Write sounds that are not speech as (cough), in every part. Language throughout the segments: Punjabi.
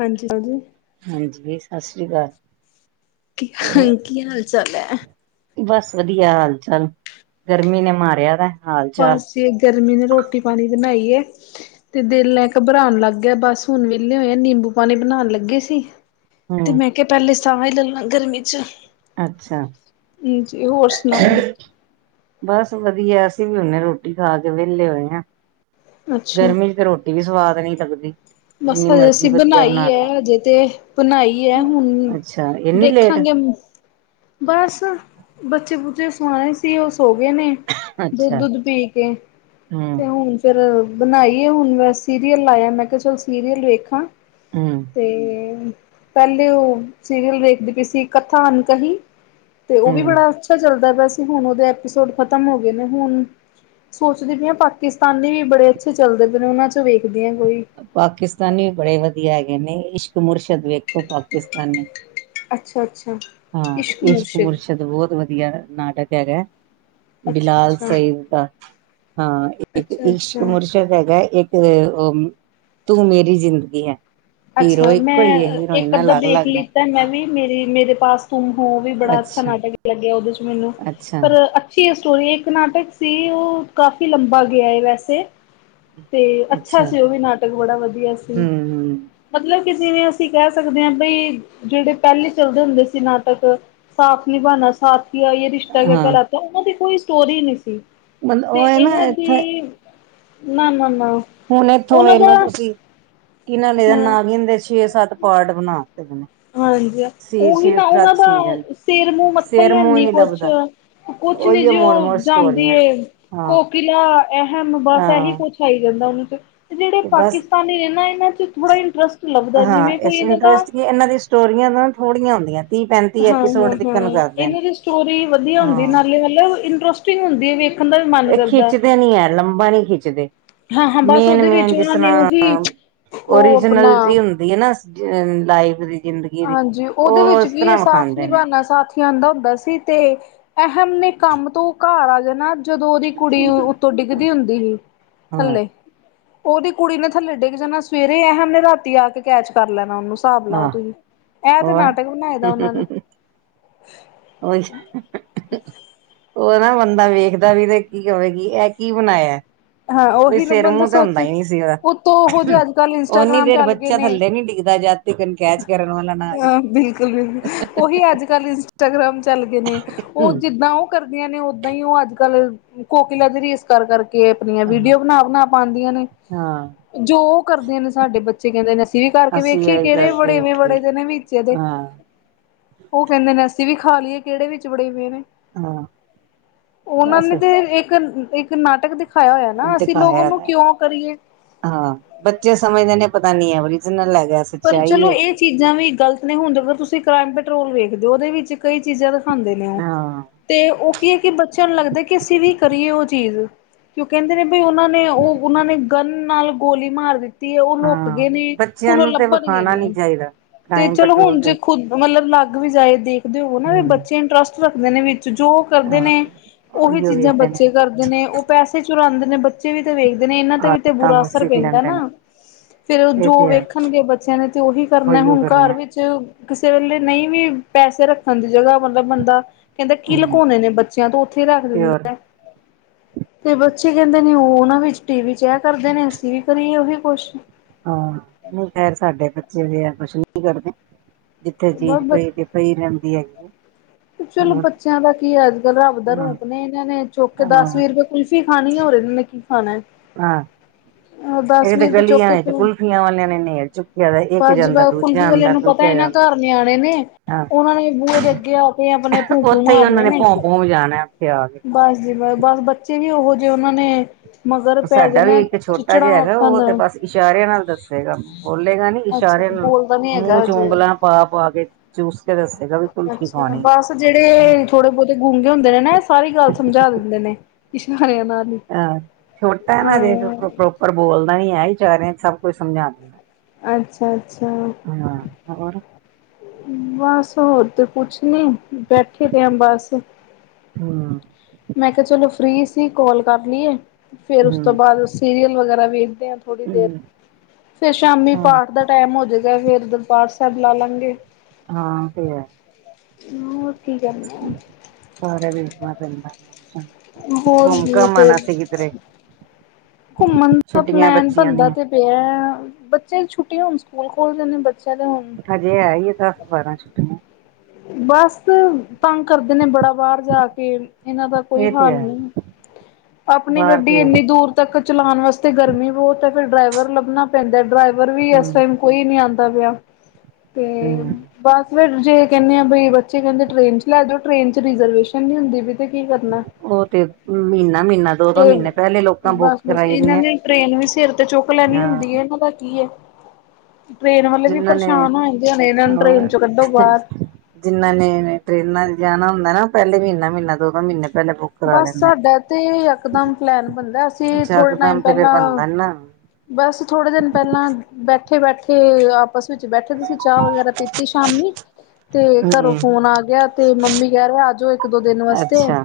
ਹਾਂਜੀ ਹਾਂਜੀ। ਸਾਸ੍ਰੀ ਅਕਾਲ। ਕੀ, ਹੁਣ ਕੀ ਹਾਲ ਚਾਲ ਐ? ਬਸ ਵਧੀਆ ਹਾਲ ਚਾਲ। ਗਰਮੀ ਨੇ ਮਾਰਿਆ ਦਾ ਏ। ਬਸ ਜੀ ਗਰਮੀ ਨੇ ਰੋਟੀ ਪਾਣੀ ਬਣਾਈ ਏ ਤੇ ਦਿਲ ਏਂ ਘਬਰਾਨ ਲੱਗ ਗਿਆ, ਬਸ ਹੁਣ ਵਿਹਲੇ ਹੋਏ ਆ, ਨਿੰਬੂ ਪਾਣੀ ਬਣਾਣ ਲੱਗੇ ਸੀ। ਤੇ ਹੂੰ, ਮੈਂ ਕਿਹਾ, ਪਹਿਲੇ ਸਾਹ ਈ ਲੈ ਲਾ ਗਰਮੀ ਚ ਅੱਛਾ। ਹਾਂਜੀ ਹੋਰ ਸੁਣਾੳ। ਬਸ ਵਧੀਆ ਅਸੀਂ ਵੀ ਹੁਨੇ ਰੋਟੀ ਖਾ ਕੇ ਵਿਹਲੇ ਹੋਏ ਆ। ਅੱਛਾ ਗਰਮੀ ਚ ਤੇ ਰੋਟੀ ਵੀ ਸਵਾਦ ਨਈ ਲੱਗਦੀ। ਬਸ ਜਿੰਨੀ ਹਜੇ ਮਰਜ਼ੀ ਅਸੀਂ ਵਧੀਆ ਬਣਾਈ ਬਣਾ ਏ ਲੋ। ਹਜੇ ਤੇ ਬਣਾਈ ਏ ਹੁਣ ਅੱਛਾ, ਇੰਨੀ ਲੇਟ ਦੇਖਾਂਗੇ ਮ ਬਸ, ਬੱਚੇ ਬੁੱਚੇ ਸੁਵਾਏ ਸੀ ਉਸ ਸੋ ਗਏ ਨੇ ਦੁੱਧ ਅੱਛਾ ਦੁੱਧ ਪੀ ਕੇ, ਹੂੰ, ਤੇ ਹੁਣ ਫੇਰ ਬਣਾਈ ਏ, ਹੁਣ ਸੀਰੀਅਲ ਲਾਇਆ ਮੈਂ ਕਿਆ ਚਲ ਸੀਰੀਅਲ ਵੇਖਾਂ ਹੂੰ, ਤੇ ਪਹਿਲੇ ਉਹ ਸੀਰੀਅਲ ਵੇਖਦੀ ਪਈ ਸੀ ਕਥਾ ਅਨ ਕਹੀ ਤੇ ਉਹ ਵੀ ਹੂੰ। ਬੜਾ ਅੱਛਾ ਚੱਲਦਾ ਪਿਆ ਸੀ, ਹੁਣ ਉਹਦੇ ਐਪੀਸੋਡ ਖਤਮ ਹੋ ਗਏ ਨੇ ਹੁਣ ਸੋਚਦੀ ਪਈ ਆ ਪਾਕਿਸਤਾਨੀ ਵੀ ਬੜੇ ਅੱਛੇ ਚੱਲਦੇ ਪਏ ਨੇ ਉਹਨਾਂ ਚੋ ਵੇਖਦੀ ਆ ਕੋਈ। ਪਾਕਿਸਤਾਨੀ ਵੀ ਬੜੇ ਵਧੀਆ ਹੈਗੇ ਨੇ, ਇਸ਼ਕ ਮੁਰਸ਼ਦ ਵੇਖੋ ਪਾਕਿਸਤਾਨੀ। ਅੱਛਾ-ਅੱਛਾ ਹਾਂ ਇਸ਼ਕ ਮੁਰਸ਼ਦ ਬਹੁਤ ਵਧੀਆ ਨਾਟਕ ਹੈਗਾ। ਬਿਲਾਲ ਅੱਛਾ-ਅੱਛਾ ਸਈਦ ਦਾ ਹਾਂ, ਇੱਕ ਇਸ਼ਕ ਅੱਛਾ-ਅੱਛਾ ਮੁਰਸ਼ਦ ਹੈਗਾ, ਇੱਕ ਤੇ ਤੂੰ ਮੇਰੀ ਜ਼ਿੰਦਗੀ ਹੈ। ਹੀਰੋ ਅੱਛਾ ਇੱਕੋ ਹੀ ਹੈ ਮੈਂ ਇੱਕ ਹੀਰੋਇਨਾਂ ਅੱਧਾ ਅਲੱਗ ਦੇਖ ਅਲੱਗ ਨੇ ਲਿੱਤਾ, ਮੈਂ ਵੀ ਮੇਰੀ ਮੇਰੇ ਪਾਸ ਤਮ ਹੋ, ਉਹ ਵੀ ਬੜਾ ਅੱਛਾ ਨਾਟਕ ਲੱਗਿਆ ਉਹਦੇ ਚ ਮੈਨੂੰ ਅੱਛਾ ਪਰ ਅੱਛੀ ਸਟੋਰੀ, ਇੱਕ ਨਾਟਕ ਸੀ ਉਹ ਕਾਫ਼ੀ ਲੰਬਾ ਗਿਆ ਐ ਵੈਸੇ ਤੇ ਅੱਛਾ ਸੀ ਉਹ ਵੀ ਨਾਟਕ ਬੜਾ ਵਧੀਆ ਸੀ, ਹਮ ਹਮ ਮਤਲਬ ਕਿ ਜਿਵੇਂ ਅਸੀਂ ਕਹਿ ਸਕਦੇ ਆ ਬਈ ਜਿਹੜੇ ਪਹਿਲੇ ਚੱਲਦੇ ਹੁੰਦੇ ਸੀ ਨਾਟਕ, ਸਾਥ ਨਿਭਾਣਾ ਸਾਥ ਕਿਆ ਯੇ ਰਿਸ਼ਤਾ ਕਿਆ ਹਾਂ ਕਹਲਾਤਾਂ ਉਹਨਾਂ ਦੀ ਕੋਈ ਸਟੋਰੀ ਨਹੀਂ ਸੀ ਮਤਲਬ ਤੇ ਉਹ ਹੈ ਨਾ ਇਹਨਾਂ ਇੱਥੇ ਦੀ ਨਾ-ਨਾ ਹੁਣ ਇੱਥੋਂ ਵੇਖਲੋ ਤੁਸੀਂ ਕਿਹਨਾਂ ਨੇ ਹਾਂ ਨਾ ਛੇ ਸੱਤ ਪਾਰਟ ਬਣਾ। (inaudible) ਹਾਂਜੀ ਸੀ ਉਹੀ ਛੇ ਨਾ ਉਹਨਾਂ ਸੱਤ ਸੀਜਨ ਦਾ ਸਿਰ ਮੂੰਹ ਮੱਥਾ ਈ ਸਿਰ ਮੂੰਹ ਹੈਨੀ ਨੀ ਲੱਭਦਾ ਕੁਛ-ਕੁਛ ਤੇ ਉਹੀ ਜੋ ਮੋੜ ਮੋੜ ਜਾਂਦੀ ਸਟੋਰੀਆਂ ਏ ਹਾਂ ਕੋਕਿਲਾ ਅਹਿਮ ਬਸ ਇਹੀ ਹਾਂ ਕੁਛ ਆਈ ਜਾਂਦਾ ਉਹਨੂੰ। ਤੇ ਜਿਹੜੇ ਤੇ ਬਸ ਪਾਕਿਸਤਾਨੀ ਨੇ ਨਾ ਇਹਨਾਂ ਚ ਥੋੜਾ ਇੰਟਰਸਟ ਲੱਭਦਾ ਹਾਂ ਜਿਵੇਂ ਕੋਈ ਇਸ ਇਹਨਾਂ ਦਾ ਇੰਟਰਸਟ ਕੀ ਇਹਨਾਂ ਦੀ ਸਟੋਰੀਆਂ ਨਾ ਥੋੜੀਆਂ ਹੁੰਦੀਆਂ। ਤੀਹ ਪੈਂਤੀ ਐਪੀਸੋਡ ਹਾਂ-ਹਾਂ-ਹਾਂ ਤਿਕਨ ਕਰਦੇ ਨੇ। ਇਹਨਾਂ ਦੀ ਸਟੋਰੀ ਵਧੀਆ ਹੁੰਦੀ ਹਾਂ ਨਾਲੇ ਮਤਲਬ ਇੰਟਰਸਟਿੰਗ ਹੁੰਦੀ ਐ ਵੀ ਮਨ ਇਹ ਕਰਦਾ ਖਿੱਚਦੇ ਨੀ ਐ ਲੰਬਾ ਨੀ ਖਿੱਚਦੇ। ਹਾਂ ਹਾਂ ਬਸ ਉਹਦੇ ਮੇਨ-ਮੇਨ ਵਿੱਚ ਜਿਸ ਉਹਨਾਂ ਨੇ ਉਹੀ ਤਰ੍ਹਾਂ ਉਹ ਆਪਣਾ ਓਰੀਜਨਲਿਟੀ ਹੁੰਦੀ ਐ ਨਾ ਲਾਈਫ ਦੀ। ਜ਼ਿੰਦਗੀ ਦੀ ਹਾਂਜੀ ਉਹਦੇ ਉਹ ਵਿੱਚ ਇਸ ਕੀ ਐ ਤਰ੍ਹਾਂ ਸਾਥ ਵਿਖਾਂਦੇ ਨੇ ਨਿਭਾਨਾ ਸਾਥੀਆਂ ਆਂਦਾ ਹੁੰਦਾ ਸੀ ਤੇ ਅਹਿਮ ਨੇ ਕੰਮ ਤੋਂ ਘਰ ਆ ਜਾਣਾ ਜਦੋਂ ਉਹਦੀ ਕੁੜੀ ਉੱਤੋਂ ਡਿੱਗਦੀ ਹੁੰਦੀ ਸੀ ਹਾਂ ਥੱਲੇ। ਉਹਦੀ ਕੁੜੀ ਨੇ ਥੱਲੇ ਡਿੱਗ ਜਾਣਾ ਸਵੇਰੇ ਅਹਿਮ ਰਾਤੀ ਆ ਕੇ ਕੈਚ ਕਰ ਲੈਣਾ ਓਨੂੰ ਹਿਸਾਬ ਲਓ ਆਹ ਤੁਸੀਂ। ਐ ਤੇ ਹੋਰ ਨਾਟਕ ਬਣਾਏ ਦਾ ਉਹਨਾਂ ਨੇ। ਉਹੀ (inaudible) ਉਹ ਨਾ ਬੰਦਾ ਵੇਖਦਾ ਵੀ ਤੇ ਕੀ ਕਵੇ ਕੀ ਐ ਕੀ ਬਣਾਇਆ? ਹਾਂ ਕੋਈ ਉਹੀ ਨਾ ਸਿਰ ਬੰਦਾ ਮੂੰਹ ਤੇ ਹੁੰਦਾ ਸੋਚ ਹੀ ਨਹੀਂ ਸੀ ਉਹਦਾ ਉਤੋਂ ਓਹੋ ਜੇ ਅੱਜ ਕੱਲ੍ਹ ਓਨੀ ਇੰਸਟਾਗ੍ਰਾਮ ਦੇਰ ਚੱਲ ਗਏ ਬੱਚਾ ਨੇ। ਥੱਲੇ ਨੀ ਡਿੱਗਦਾ ਜਦ ਤੀਕਨ ਕੈਚ ਕਰਨ ਵਾਲਾ ਨਾ ਆਜੇ ਹਾਂ ਬਿਲਕੁਲ-ਬਿਲਕੁਲ ਉਹੀ ਅੱਜ ਕੱਲ ਇੰਸਟਾਗ੍ਰਾਮ ਚੱਲ ਗਏ ਨੇ ਹੂੰ ਉਹ ਜਿੱਦਾਂ ਉਹ ਕਰਦੀਆਂ ਨੇ ਓਦਾਂ ਈ ਉਹ ਅੱਜ ਕੱਲ ਕੋਕੀਲਾ ਦੀ ਰੀਸ ਕਰ ਕਰਕੇ ਆਪਣੀਆਂ ਹਾਂ ਵੀਡੀਓ ਬਣਾ-ਬਣਾ ਪਾਂਦੀਆਂ ਨੇ। ਹਾਂ ਜੋ ਉਹ ਕਰਦੇ ਨੇ ਸਾਡੇ ਬੱਚੇ ਕਹਿੰਦੇ ਨੇ ਅਸੀਂ ਵੀ ਕਰਕੇ ਅਸੀਂ ਵੇਖੀਏ ਇਹੀ ਕਿਹੜੇ ਕਰਕੇ ਵੜੇ ਵੇਖੀਏ ਵੜੇ ਦੇ ਨੇ ਵਿਚ ਇਹਦੇ। ਹਾਂ। ਉਹ ਕਹਿੰਦੇ ਨੇ ਅਸੀ ਵੀ ਖਾ ਲਈਏ ਕਿਹੜੇ ਵਿਚ ਵੜੇਵੇਂ ਨੇ ਹਾਂ ਉਹਨਾਂ ਬਸ ਨੇ ਤੇ ਇੱਕ ਇੱਕ ਨਾਟਕ ਦੇ ਦਿਖਾਇਆ ਹਾਂ ਬੱਚੇ ਸਮਝਦੇ ਨੇ ਪਤਾ ਨੀ (inaudible) ਪਰ ਚਲੋ ਹੈਗੀ ਇਹ ਹੈ। ਚੀਜ਼ਾਂ ਵੀ ਗਲਤ ਨੇ ਹੁੰਦੀਆਂ ਤੁਸੀਂ ਕ੍ਰਾਈਮ ਪੈਟਰੋਲ ਵੇਖਦੇ ਹੋ ਉਹਦੇ ਵਿੱਚ ਕਈ ਚੀਜ਼ਾਂ ਦਾ ਦਿਖਾਂਦੇ ਨੇ ਉਹ ਹਾਂ ਤੇ ਉਹ ਕੀ ਹੈ ਕਿ ਬੱਚਿਆਂ ਨੂੰ ਲੱਗਦਾ ਕਿ ਅਸੀਂ ਵੀ ਕਰੀਏ ਉਹ ਚੀਜ਼ ਕਿਉਂਕਿ ਕਹਿੰਦੇ ਨੇ ਵੀ ਉਹਨਾਂ ਨੇ ਉਹ ਉਹਨਾਂ ਨੇ ਗਨ ਨਾਲ ਗੋਲੀ ਮਾਰ ਦਿੱਤੀ ਹੈ ਉਹ ਲੁਕ ਹਾਂ ਗਏ ਨੇ ਬੱਚਿਆਂ ਹੁਣ ਉਹ ਨੂੰ ਤੇ ਲੱਭਨ ਵਿਖਾਣਾ ਨੀ ਚਾਹੀਦਾ ਤੇ ਕ੍ਰਾਈਮ ਚਲੋ ਪੈਟਰੋਲ ਹੁਣ ਜੇ ਤੇ ਖੁੱਦ ਮਤਲਬ ਮਤਲਬ ਅਲੱਗ ਵੀ ਜਾਏ ਦੇਖਦੇ ਹੋ ਨਾ ਵੀ ਹਮ ਬੱਚੇ ਇੰਟਰਸਟ ਰੱਖਦੇ ਨੇ ਵੀ ਜੋ ਕਰਦੇ ਹਾਂ ਨੇ ਉਹੀ ਉਹੀਓ ਚੀਜ਼ਾਂ ਵੇਖਦੇ ਨੇ ਬੱਚੇ ਕਰਦੇ ਨੇ ਉਹ ਪੈਸੇ ਚੁਰਾਉਂਦੇ ਨੇ ਬੱਚੇ ਵੀ ਵੇਖਦੇ ਨੇ ਇਹਨਾਂ ਤੇ ਵੀ ਤੇ ਆਦਤਾਂ ਬੁਰਾ ਨੂੰ ਅਸਰ ਸਿੱਖ ਪੈਂਦਾ ਲੈਂਦੇ ਨਾ ਨੇ ਫੇਰ ਇਹ ਜੋ ਤੇ ਹੈ ਵੇਖਣਗੇ ਬੱਚੇ ਬੱਚਿਆਂ ਨੇ ਤੇ ਉਹੀ ਕਰਨਾ ਉਹੀਓ ਹੁਣ ਘਰ ਕਰਨਾ ਵਿੱਚ ਕਿਸੇ ਵੇਲੇ ਨਹੀਂ ਵੀ ਪੈਸੇ ਰੱਖਣ ਦੀ ਜਗ੍ਹਾ ਮਤਲਬ ਬੰਦਾ ਕਹਿੰਦਾ ਕੀ ਹਮ ਲੁਕਾਉਣੇ ਨੇ ਬੱਚਿਆਂ ਤੋਂ ਉੱਥੇ ਹੀ ਰੱਖ ਪਿਓਰ ਦਿੰਦੇ ਆ ਤੇ ਬੱਚੇ ਕਹਿੰਦੇ ਨੇ ਉਹ ਉਹਨਾਂ ਵਿੱਚ ਟੀ ਵੀ ਚ ਇਹ ਕਰਦੇ ਨੇ। ਅਸੀਂ ਵੀ ਕਰੀਏ ਉਹੀ ਕੁਛ। ਹਾਂ ਨਹੀਂ ਖੈਰ ਸਾਡੇ ਬੱਚੇ ਜ ਆ ਕੁਛ ਨੀ ਕਰਦੇ। ਜਿੱਥੇ ਚੀਜ਼ ਪਈ ਪਈ ਰਹਿੰਦੀ ਹੈਗੀ ਏ। ਤੇ ਚਲੋ ਬੱਚਿਆਂ ਦਾ ਕੀ ਹੈ। ਅੱਜ ਕੱਲ ਰੱਬ ਦਾ ਹਾਂ ਰੂਪ ਨੇ। ਇਹਨਾਂ ਨੇ ਚੁੱਕ ਹਾਂ ਦਸ ਵੀਹ ਰੁਪਏ ਕੁਲਫੀ ਖਾਣੀ ਉਹ ਓਨਾ ਨੇ ਕੀ ਖਾਣਾ ਏ? ਹਾਂ ਦਸ ਇਹ ਤੇ ਵੀਅ ਗਲੀਆਂ ਚੋਕੇ ਵਿੱਚ ਕੁਲਫੀਆਂ ਵਾਲਿਆਂ ਨੇ ਨੇਲ ਚੁੱਕਿਆ ਦਾ ਇੱਕ ਬਸ ਜ ਜਾਂਦਾ ਦੂਜਾ ਕੁਲਫੀ ਵਾਲੇ ਆਂਦਾ ਨੂੰ ਪਤਾ ਦੂਜਾ ਜਿਨਾ ਜਾਂਦਾ ਘਰ ਨਿਆਣੇ ਨੇ ਹਾਂ ਉਹਨਾਂ ਨੇ ਬੂਹੇ ਦੇ ਅੱਗੇ ਆ ਕੇ ਓਨਾ ਭੂ-ਭੂ ਉੱਥੇ ਹੀ ਉਹਨਾਂ ਮਾਰਨੇ ਨੇ। ਭੋਂ ਭੋਂ ਜਾਣਾ ਉੱਥੇ ਆ ਕੇ ਬਸ ਜੀ ਬਸ-ਬਸ ਬੱਚੇ ਵੀ ਉਹੋ ਜਿਹੇ ਉਹਨਾਂ ਨੇ ਮਗਰ ਪੈ ਸਾਡਾ ਵੀ ਜਾਣਾ ਇੱਕ ਛੋਟਾ ਚਿਚੜਾਂ ਜਿਹਾ ਹੈਗਾ। ਆਕਣ ਉਹ ਤੇ ਬਸ ਇਸ਼ਾਰਿਆਂ ਨਾਲ ਦੱਸੇਗਾ ਬੋਲੇਗਾ ਨੀ ਅੱਛਾ ਚਾਰੇ ਜੀ ਨੂੰ ਬੋਲਦਾ ਨੀ ਮੂੰਹ ਹੈਗਾ ਚ ਹਜੇ ਉਂਗਲਾਂ ਪਾ, ਪਾ ਕੇ ਚੂਸ ਕੇ ਦੱਸ ਅੱਛਾ। ਬਸ ਜਿਹੜੇ ਥੋੜੇ ਬਹੁਤੇ ਗੂੰਗੇ ਹੁੰਦੇ ਨੇ ਨਾ ਇਹ ਸਾਰੀ ਗੱਲ ਸਮਝਾ ਦਿੰਦੇ ਨੇ। ਇਸ਼ਾਰਿਆਂ ਨਾਲ ਹੀ ਅਹ ਛੋਟਤਾ ਨਾ ਅਜੇ ਅ ਪ੍ਰੋਪਰ ਬੋਲਦਾ ਨੀ ਹੈ ਹੀ ਚਇਰਿਆਂ ਸਭ ਕੁਝ ਸਮਝਾ ਦਿੰਦਾ। ਅੱਛਾ। ਅੱਛਾ ਹਾਂ ਹੋਰ ਬਸ ਹੋਰ ਤੇ ਕੁਛ ਨੀ ਬੈਠੇ ਰ ਆ ਬਸ? ਹੂੰ। ਮੈਂ ਕਿਹਾ ਚਲੋ ਫ੍ਰਰੀ ਸੀ ਕੋਲ ਕਰ ਲਈਏ। ਫੇਰ ਉਸ ਤੋਂ ਹੂੰ ਬਾਅਦ ਸੀਰੀਅਲ ਵਗੈਰਾ ਵੀ ਥੋੜ੍ਹੀ ਦੇਰ ਹੂੰ ਫੇਰ ਸ਼ਾਮੀ ਹਾਂ ਪਾਠ ਦਾ ਟੈਮ ਹੋਜਗਾ। ਫਿਰ ਦਰਬਾਰ ਸਾਹਿਬ ਲਾ ਲਾਂਗੇ। ਹਾਂ ਤੇ। ਹ ਕੀ ਕਰ (inaudible) ਸਾਰਾ ਵੇਖਣਾ ਪੈਂਦਾ ਘੁੰਮ, ਘੁੰਮ ਫੇਰ ਆਨਾ ਸੀ ਕਿਧਰੇ। ਘੁੰਮਣ ਦਾ ਛੁੱਟੀਆਂ ਪਲੈਨ ਬੱਚਿਆਂ ਬੰਣਦਾ ਦੀਆਂ ਤੇ ਪਿਆ ਬੱਚੇ ਛੁੱਟੀਆਂ ਹੁਣ ਸਕੂਲ ਖੋਲ ਜਣੇ ਨੇ। ਬੱਚਿਆਂ ਦੇ ਹੁਣ ਜੇ ਹੈ ਹੀ ਆ ਦਸ ਬਾਰਾਂ ਛੁੱਟੀਆਂ। ਬਸ। ਤੰਗ ਕਰਦੇ ਨੇ ਬੜਾ ਬਾਅਰ ਜਾ ਕੇ ਇਹਨਾਂ ਦਾ ਕੋਈ ਇਹ ਤੇ ਹਾਲ ਹੈ ਨੀ। ਆਪਣੀ ਬਾਹਰ ਗੱਡੀ ਤੇ ਇੰਨੀ ਦੂਰ ਤੱਕ ਚਲਾਉਣ ਵਾਸਤੇ ਗਰਮੀ ਬੋਤ ਐ। ਫਿਰ ਡਰਾਈਵਰ ਲੱਭਣਾ ਪੈਂਦਾ। ਡਰਾਈਵਰ ਵੀ ਹੂੰ ਇਸ ਟਾਈਮ ਕੋਈ ਨੀ ਆਦਾ ਪਿਆ। ਤੇ ਹੂੰ ਬਸ ਫਿਰ ਜੇ ਕਹਿੰਦੇ ਆ ਬਈ ਬੱਚੇ ਕਹਿੰਦੇ ਟ੍ਰੇਨ ਚ ਲੈ ਜਾਓ। ਟ੍ਰੇਨ ਚ ਰਿਜਰਵੇਸ਼ਨ ਨ ਹੁੰਦੀ ਬ ਤੇ ਕੀ ਕਰਨਾ। ਉਹ ਤੇ ਮਹੀਨਾ ਮਹੀਨਾ ਦੋ ਦੋ ਤੇ ਮਹੀਨੇ ਪਹਿਲੇ ਲੋਕਾਂ ਬਸ, ਬੁੱਕ ਬਸ ਕਰਾਈ ਇਹਨਾਂ ਦੀਆਂ ਨੇ ਟ੍ਰੇਨ ਵੀ ਸਿਰ ਤੇ ਚੁੱਕ ਲਿਆ ਲੈਣੀ ਹਾਂ ਹੁੰਦੀ ਇਹਨਾਂ ਦਾ ਕੀ ਐ। ਜਿੰਨ੍ਹਾਂ ਨੇ ਹੋ ਜਾਂਦੇ ਹੋਣੇ ਇਹਨਾਂ ਨੂੰ ਟ੍ਰੇਨ ਹੋਰ ਚੋਂ ਕੱਢੋ ਬਾਹਰ। ਜਿੰਨ੍ਹਾਂ ਨੇ ਟਰੇਨਾਂ ਜਾਣਾ ਹੁੰਦਾ ਨਾ ਪਹਿਲੇ ਮਹੀਨਾ- ਮਹੀਨਾ ਦੋ- ਦੋ ਮਹੀਨੇ ਪਹਿਲੇ ਬੁੱਕ ਕਰਾ ਬਸ ਲੈਂਦੇ ਸਾਡਾ ਤੇ ਇਕਦਮ ਪਲੈਨ ਬਣਦਾ ਅਸੀਂ ਥੋੜਾ ਟਾਈਮ ਯਕਦਮ ਤੇ ਫੇਰ ਪਹਿਲਾਂ ਬਣਦਾ ਨੀ ਨਾ ਬਸ ਥੋੜੇ ਦਿਨ ਪਹਿਲਾਂ ਬੈਠੇ- ਬੈਠੇ ਆਪ ਸ ਵਿੱਚ ਬੈਠੇ ਤੁਸੀਂ ਚਾਹ ਵਗੈਰਾ ਪੀਤੀ ਸ਼ਾਮੀ ਤੇ ਘਰੋਂ ਹੂੰ ਫੋਨ ਆ ਗਿਆ ਤੇ ਮੰਮੀ ਕਹਿ ਆ ਜਾਓ ਇੱਕ ਦੋ ਦਿਨ ਵਾਸਤੇ ਅੱਛਾ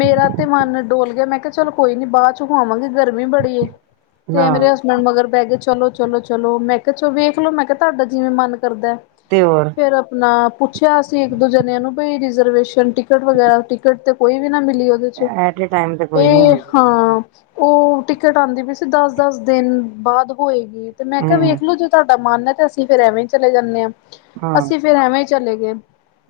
ਮੇਰਾ ਤੇ ਮਨ ਡੋਲ ਮੈਂ ਕਿਹਾ ਚਲ ਕੋਈ ਨੀ ਬਾਅਦ 'ਚ ਖਵਾਵਾਂਗੇ ਗਰਮੀ ਬੜੀ ਏ। ਤੇ ਹਾਂ ਮੇਰੇ ਹਸਬੈਂਡ ਮਗਰ ਬਹਿ ਗਏ ਚਲੋ- ਚਲੋ -ਚਲੋ ਮੈਂ ਕਿਹਾ ਚ ਵੇਖਲੋ ਮੈਂ ਕਿਹਾ ਤੁਹਾਡਾ ਜਿਵੇਂ ਮਨ ਕਰਦਾ ਤੇ ਹੋਰ ਫੇਰ ਆਪਣਾ ਪੁੱਛਿਆ ਸੀ ਇੱਕ ਦੂਜਨ ਨੂੰ ਬ ਰੀਜਰਵੈਂਸ਼ ਟਿਕਟ ਵਗੈਰਾ ਟਿਕਟ ਤੇ ਕੋਈ ਵੀ ਨਾ ਮਿਲੀ ਉਹਦੇ 'ਚ ਐਟ ਏ ਟਾਈਮ ਤੇ ਕੋਈ ਨੀ ਇਹ ਹੁੰਦੀ ਹਾਂ। ਉਹ ਟਿਕਟ ਆਉਂਦੀ ਵੀ ਸੀ ਦਸ -ਦਸ ਦਿਨ ਬਾਅਦ ਹੋਏਗੀ। ਤੇ ਮੈਂ ਕਿਹਾ ਹੂੰ ਵੇਖਲੋ ਜੋੇ ਤੁਹਾਡਾਨ ਹੈ ਤੇ ਅਸੀਂ ਫੇਰ ਐਵੇਂ ਚਲੇ ਜਾਂਦੇ ਆਂ। ਹਾਂ ਅਸੀਂ ਫਿਰ ਐਵੇਂ ਚਲੇ ਗਏ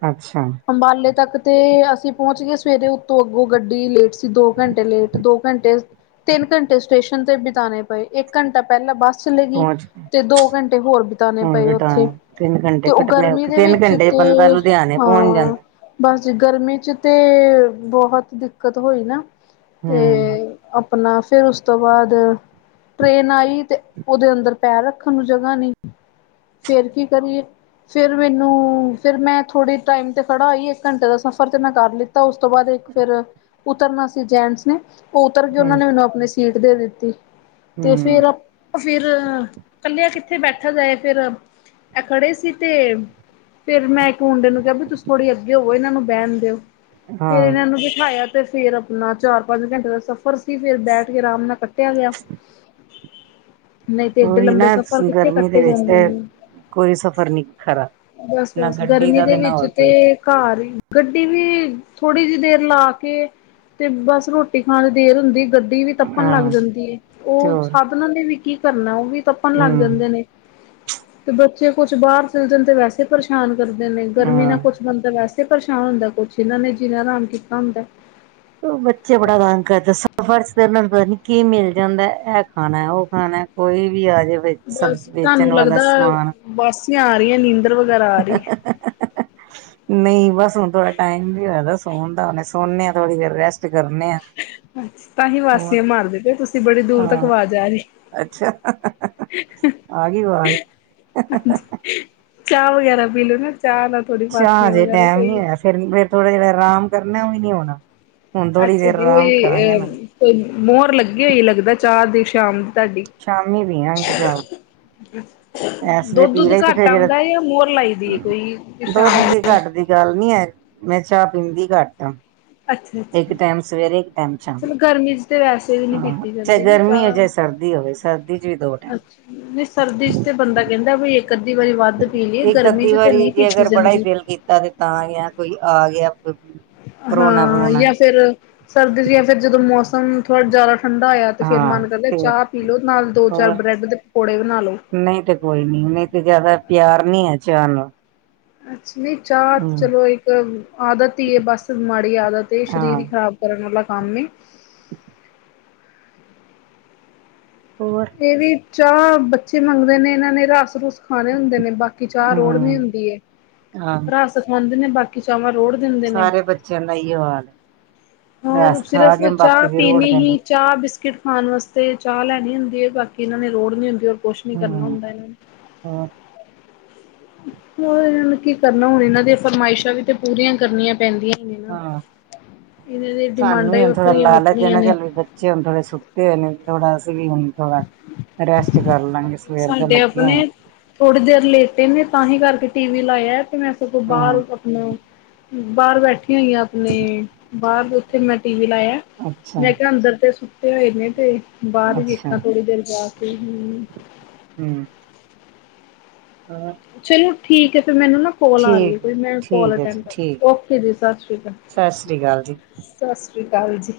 ਅੱਛਾ ਅੰਬਾਲੇ ਤੱਕ ਤੇ ਅਸੀਂ ਪਹੁੰਚ ਗਏ ਸਵੇਰੇ ਉੱਤੋਂ ਅੱਗੋਂ ਗੱਡੀ ਲੇਟ ਸੀ। ਦੋ ਘੰਟੇ ਲੇਟ ਦੋ ਘੰਟੇ ਤਿੰਨ ਘੰਟੇ ਸਟੇਸ਼ਨ ਤੇ ਬਿਤਾਣੇ ਪਏ ਇੱਕ ਘੰਟਾ ਪਹਿਲਾਂ ਬੱਸ ਚਲੇ ਗਈ ਪਹੁੰਚ ਤੇ ਦੋ ਘੰਟੇ ਹੋਰ ਬਿਤਾਨਣੇ ਹੁਣ ਪਏ ਬੇਟਾ ਉੱਥੇ ਤਿੰਨ ਤੇ ਘੰਟੇ ਉਹ ਕੱਟਣੇ ਗਰਮੀ ਔਖੇ ਦੇ ਤਿੰਨ ਵਿੱਚ ਤੇ ਘੰਟੇ ਚ ਤੇ ਬੰਦਾ ਲੁਧਿਆਣੇ ਪਹੁੰਚ ਹਾਂ ਜਾਂਦਾ ਬਸ ਜ ਗਰਮੀ 'ਚ ਤਾਂ ਬਹੁਤ ਦਿੱਕਤ ਹੋਈ ਨਾ ਤੇ ਹੂੰ ਆਪਣਾ ਫੇਰ ਉਸ ਤੋਂ ਬਾਅਦ ਟ੍ਰੇਨ ਆਈ ਤੇ ਉਹਦੇ ਅੰਦਰ ਪੈਰ ਰੱਖਣ ਨੂੰ ਜਗ੍ਹਾ ਨਹੀਂ। ਫੇਰ ਕੀ ਕਰੀਏ। ਫੇਰ ਮੈਨੂੰ ਫੇਰ ਮੈਂ ਥੋੜੇ ਟਾਈਮ ਤੇ ਖੜਾ ਆਈ ਇੱਕ ਘੰਟੇ ਦਾ ਸਫ਼ਰ ਤੇ ਮੈਂ ਕਰ ਲਿੱਤਾ ਉਸ ਤੋਂ ਬਾਅਦ ਫੇਰ ਉਤਰਨਾ ਸੀ ਜੈਂਟਸ ਨੇ ਉਤਰ ਕੇ ਉਹਨਾਂ ਹੂੰ ਨੇ ਮੈਨੂੰ ਆਪਣੀ ਸੀਟ ਦੇ ਦਿੱਤੀ ਤੇ ਹੂੰ ਫੇਰ ਫਿਰ ਕੱਲਿਆ ਕਿੱਥੇ ਬੈਠਾ ਜਾਏ ਫਿਰ ਇਹ ਖੜੇ ਸੀ ਤੇ ਫਿਰ ਮੈਂ ਇੱਕ ਮੁੰਡੇ ਨੂੰ ਕਿਹਾ ਵੀ ਤੁਸੀ ਥੋੜ੍ਹੀ ਅੱਗੇ ਹੋਵੋ ਇਹਨਾਂ ਨੂੰ ਬਹਿਣ ਦਿਓ। ਫੇਰ ਹਾਂ ਇਹਨਾ ਨੂੰ ਬਠਾਇਆ ਤੇ ਫੇਰ ਆਪਣਾ ਚਾਰ ਪੰਜ ਘੰਟੇ ਦਾ ਸਫ਼ਰ ਫਿਰ ਬੈਠ ਕੇ ਆਰਾਮ ਨਾਲ ਕੱਟਿਆ ਗਿਆ। ਨਹੀਂ ਤੇ ਏਡੇ ਉਹੀ ਲੰਬੇ ਨਾ ਸਫ਼ਰ ਕਿੱਥੇ ਗਰਮੀ ਕੱਟੇ ਦੇ ਵਿੱਚ ਤੇ ਜਾਂਦੇ ਨੇ। ਕੋਈ ਸਫ਼ਰ ਨੀ ਖਰਾ ਨਾ ਬਸ-ਬਸ ਗੱਡੀ ਗਰਮੀ ਦਾ ਦੇ ਨਾ ਵਿੱਚ ਹੋਰ ਤੇ ਕੋਈ ਘਰ ਹੀ ਗੱਡੀ ਵੀ ਥੋੜ੍ਹੀ ਜਿਹੀ ਦੇਰ ਲਾ ਕੇ ਤੇ ਬਸ ਰੋਟੀ ਖਾਣ ਦੇਰ ਹੁੰਦੀ ਗੱਡੀ ਵੀ ਤੱਪਣ ਲੱਗ ਹਾਂ ਜਾਂਦੀ ਹੈ ਤੇ ਉਹ ਹੋਰ ਸਾਧਨਾਂ ਨੇ ਵੀ ਕੀ ਕਰਨਾ ਉਹ ਵੀ ਤੱਪਣ ਲੱਗ ਹੂੰ ਜਾਂਦੇ ਨੇ। ਤੇ ਬੱਚੇ ਕੁਛ ਬਾਹਰ ਚਲ ਜਾਣ ਤੇ ਵੈਸੇ ਪਰੇਸ਼ਾਨ ਕਰਦੇ ਨੇ ਗਰਮੀ ਨਾਲ ਹਾਂ ਕੁਛ ਬੰਦਾ ਵੈਸੇ ਪਰੇਸ਼ਾਨ ਹੁੰਦਾ ਕੁਛ ਇਹਨਾਂ ਨੇ ਜਿਨਾ ਆਰਾਮ ਕੀਤਾ ਹੁੰਦਾ। ਤੇਰੇ ਨਾਲ ਪਤਾ ਨੀ ਕੀ ਮਿਲ ਜਾਂਦਾ ਇਹ ਖਾਣਾ ਉਹ ਖਾਣਾ ਕੋਈ ਵੀ ਆ ਜਾਵੇ ਸਬ ਵੇਚਣ ਵਾਲਾ ਸਮਾਨ ਤੇ ਆ ਰਹੀਆਂ ਨੀਂਦਰ ਵ (inaudible) ਨਹੀਂ ਬਸ ਹੁਣ ਥੋੜਾ ਟਾਈਮ ਵੀ ਹੋਇਆਦਾ ਸਕੂ ਸੋਣਦਾ ਹੁਣੇ ਸੋਨੇ ਥੜ੍ਹੀ ਦੇਰ ਰੈਸਟ ਕਰਨੇ ਆ। ਤਾਂ ਹੀ ਹੋਰ ਵਾਸੀਆਂ ਮਾਰਦੇ ਪਏ ਤੁਸੀਂ ਬੜੀ ਦੂਰ ਤੱਕ ਹਾਂ ਆਵਾਜ਼ ਆ ਰਹੀ। ਅੱਛਾ ਆ ਗਈ ਵਾਜ ਹਾਂਜੀ ਚਾਹ ਵਗੈਰਾ ਪੀ ਲੋ ਨਾ ਚਾਹ ਨਾਲ ਥੋੜੀ ਅੱਛਾ ਵਸੀਆਂ ਹਜੇ ਵਗੈਰਾ ਟੈਮ ਨੀ ਸਹੀ ਹੋਇਆ ਫਿਰ ਫਿਰ ਥੋੜਾ ਜਿੜਾ ਆਰਾਮ ਕਰਨਾ ਉਹ ਵੀ ਨਹੀਂ ਹੋਣਾ। ਹੁਣ ਥੋੜ੍ਹੀ ਅੱਛਾ ਦੇਰ ਜੀ ਆਰਾਮ ਉਹੀ ਕਰਾਂਗੇ ਨਾ ਅਹ ਮੋਹਰ ਲੱਗੇ ਹੋਈ ਲੱਗਦਾ ਚਾਹ ਦੀ ਸ਼ਾਮ ਤੁਹਾਡੀ ਸ਼ਾਮੀ ਪੀਆਂਗੇ ਚਾਹ ਇਸ ਵੇਲੇ ਪੀ ਦੁੱਧ-ਦੁੱਧ ਲਈ ਤੇ ਘੱਟ ਫਿਰ ਜਿਹੜਾ ਆਉਂਦਾ ਜਾਂ ਮੋਹਰ ਲਾਈ ਦੀ ਹੈ ਕੋਈ ਦੁੱਧ ਕਿਸਾਨ ਦੀ ਨੂੰ ਘੱਟ ਦੀ ਗੱਲ ਨੀ ਹੈ ਮੈਂ ਚਾਹ ਪੀਂਦੀ ਘੱਟ ਆਂ। ਅੱਛਾ ਅੱਛਾ ਇੱਕ ਟਾਈਮ ਸਵੇਰੇ ਇੱਕ ਟਾਈਮ ਸ਼ਾਮ ਚਲੋ ਗਰਮੀ ਚ ਤੇ ਵੈਸੇ ਵੀ ਨੀ ਪੀਤੀ ਚਾਹੇ ਜਾਂਦੀ ਨਾ ਗਰਮੀ ਹੋ ਚਾਹ ਜਾ ਸਰਦੀ ਹੋਵੇ, ਸਰਦੀ ਚ ਵੀ ਦੋ ਅੱਛਾ ਨਹੀਂ ਸਰਦੀ ਚ ਟਾਈਮ। ਬੰਦਾ ਕਹਿੰਦਾ ਵੀ ਇੱਕ ਅੱਧੀ ਵਾਰੀ ਵੱਧ ਪੀ ਲਈਏ ਇੱਕ ਗਰਮੀ ਅੱਧੀ ਚ ਤੇ ਵਾਰੀ ਨਹੀਂ ਜੇ ਪੀਤੀ ਅਗਰ ਬੜਾ ਹੀ ਜਾਂਦੀ ਦਿਲ ਕੀਤਾ ਤੇ ਤਾਂ ਗਿਆ ਕੋਈ ਆ ਗਿਆ (unintelligible) ਪਰੋਣਾ ਹਾਂ ਪਰੋਣਾ ਜਾਂ ਫੇਰ ਸਰਦੀ ਚ ਜਾਂ ਫੇਰ ਜਦੋਂ ਮੌਸਮ ਥੋੜਾ ਜਿਆਦਾ। ਠੰਡਾ ਆਇਆ ਤੇ ਫਿਰ ਹਾਂ ਮਨ ਕਰਦਾ ਹੈ ਫੇਰ ਚਾਹ ਪੀ ਲਓ। ਨਾਲ ਦੋ ਚਾਰ ਹੋਰ ਬ੍ਰੈਡ ਦੇ ਪਕੌੜੇ ਬਣਾ ਲਓ। ਮੈਨੂੰ ਤੇ ਜ਼ਿਆਦਾ ਪਿਆਰ ਨੀ ਹੈ। ਚਾਹ ਨੂੰ (inaudible) ਚਾਹ ਚਲੋ ਇੱਕ ਆਦਤ ਹੀ ਹੈ ਬਸ ਮਾੜੀ ਆਦਤ ਹੈ ਸ਼ਰੀਰ ਹਾਂ ਹੀ ਖ਼ਰਾਬ ਕਰਨ ਵਾਲਾ (unintelligible) ਹੋਰ ਇਹ ਵੀ ਚਾਹ ਬੱਚੇ ਮੰਗਦੇ ਨੇ, ਇਹਨਾਂ ਨੇ ਰੱਸ-ਰੁੱਸ ਖਾਣੇ ਹੁੰਦੇ ਨੇ ਬਾਕੀ ਚਾਹ ਰੋੜਨੀ ਹੂੰ ਹੁੰਦੀ ਹੈ। ਹਾਂ ਰੱਸ ਖਵਾਉਂਦੇ ਨੇ ਬਾਕੀ ਚਾਹਵਾਂ ਸਾਰੇ ਬੱਚਿਆਂ ਦਾ ਇਹੀ ਹਾਲ ਹੈ। ਹੋਰ ਰਸ ਖਾ ਸਿਰਫ਼ ਕੇ ਚਾਹ ਬਾਕੀ ਦੀ ਪੀਣੀ ਰੋੜਦੇ ਨੇ ਹੀ ਚਾਹ। ਬਿਸਕਿਟ ਖਾਣ ਵਾਸਤੇ ਚਾਹ ਲੈਣੀ ਹੁੰਦੀ ਹੈ। ਬਾਕੀ ਇਹਨਾਂ ਨੇ ਰੋੜਨੀ ਹੁੰਦੀ ਹੈ ਕੁਛ ਨੀ ਕਰਨਾ ਹੂੰ ਹੁੰਦਾ ਇਹਨਾਂ ਨੇ। ਹੋਰ ਹੋਰ ਇਹਨਾਂ ਨੇ ਕੀ ਕਰਨਾ ਹੁਣ ਇਹਨਾਂ ਦੀਆਂ ਫਰਮਾਇਸ਼ਾਂ ਵੀ ਤੇ ਪੂਰੀਆਂ ਕਰਨੀਆਂ ਪੈਂਦੀਆਂ ਹੀ ਨੇ ਨਾ। ਹਾਂ ਇਹਨਾਂ ਦੀ ਸਾਨੂੰ ਡਿਮਾਂਡਾਂ ਵੀ ਹੀ ਹੁਣ ਥੋੜਾ ਲਾਲਚ ਹੈ ਵੱਖਰੀਆਂ-ਵੱਖਰੀਆਂ ਨਾ ਨੇ। ਚੱਲ ਨਹੀਂ ਹੁਣ ਥੋੜਾ। ਰੈਸਟ ਕਰ ਲਾਂਗੇ ਸਵੇਰ ਦੇ ਸਾਡੇ ਲੱਗੇ ਹੋਏ ਆਪਣੇ ਥੋੜੀ ਦੇਰ ਲੇਟੇ ਨੇ ਤਾਂ ਹੀ ਕਰਕੇ ਟੀ ਵੀ। ਲਾਇਆ ਤੇ ਮੈਂ ਸਗੋਂ ਹਾਂ ਬਾਹਰ ਆਪਣਾ, ਬਾਹਰ ਬੈਠੀ ਹੋਈ ਹਾਂ ਆਪਣੇ ਬਾਹਰ ਉੱਥੇ ਮੈਂ ਟੀ ਵੀ ਲਾਇਆ। ਅੱਛਾ ਮੈਂ ਕਿਹਾ ਅੰਦਰ ਤੇ ਸੁਤੇ ਹੋਏ ਨੇ ਤੇ ਬਾਹਰ ਹੀ ਅੱਛਾ ਘਰ ਜਾ ਕੇ ਹਮ। ਹੂੰ ਹੋਰ ਚਲੋ ਠੀਕ ਹੈ। ਤੇ ਮੈਨੂੰ ਨਾ ਕੋਲ ਆ ਰਹੀ ਹੈ ਠੀਕ ਕੋਈ ਤੇ ਮੈਂ ਕੌਲ ਠੀਕ ਹੈ ਅਟੈਂਡ ਜੀ ਠੀਕ ਕਰਲਾ, ਓਕੇ ਜੀ ਸਤਿ ਸ਼੍ਰੀ ਅਕਾਲ। ਹੈਲੋ ਜੀ। (inaudible) ਸ਼੍ਰੀ ਅਕਾਲ ਜੀ।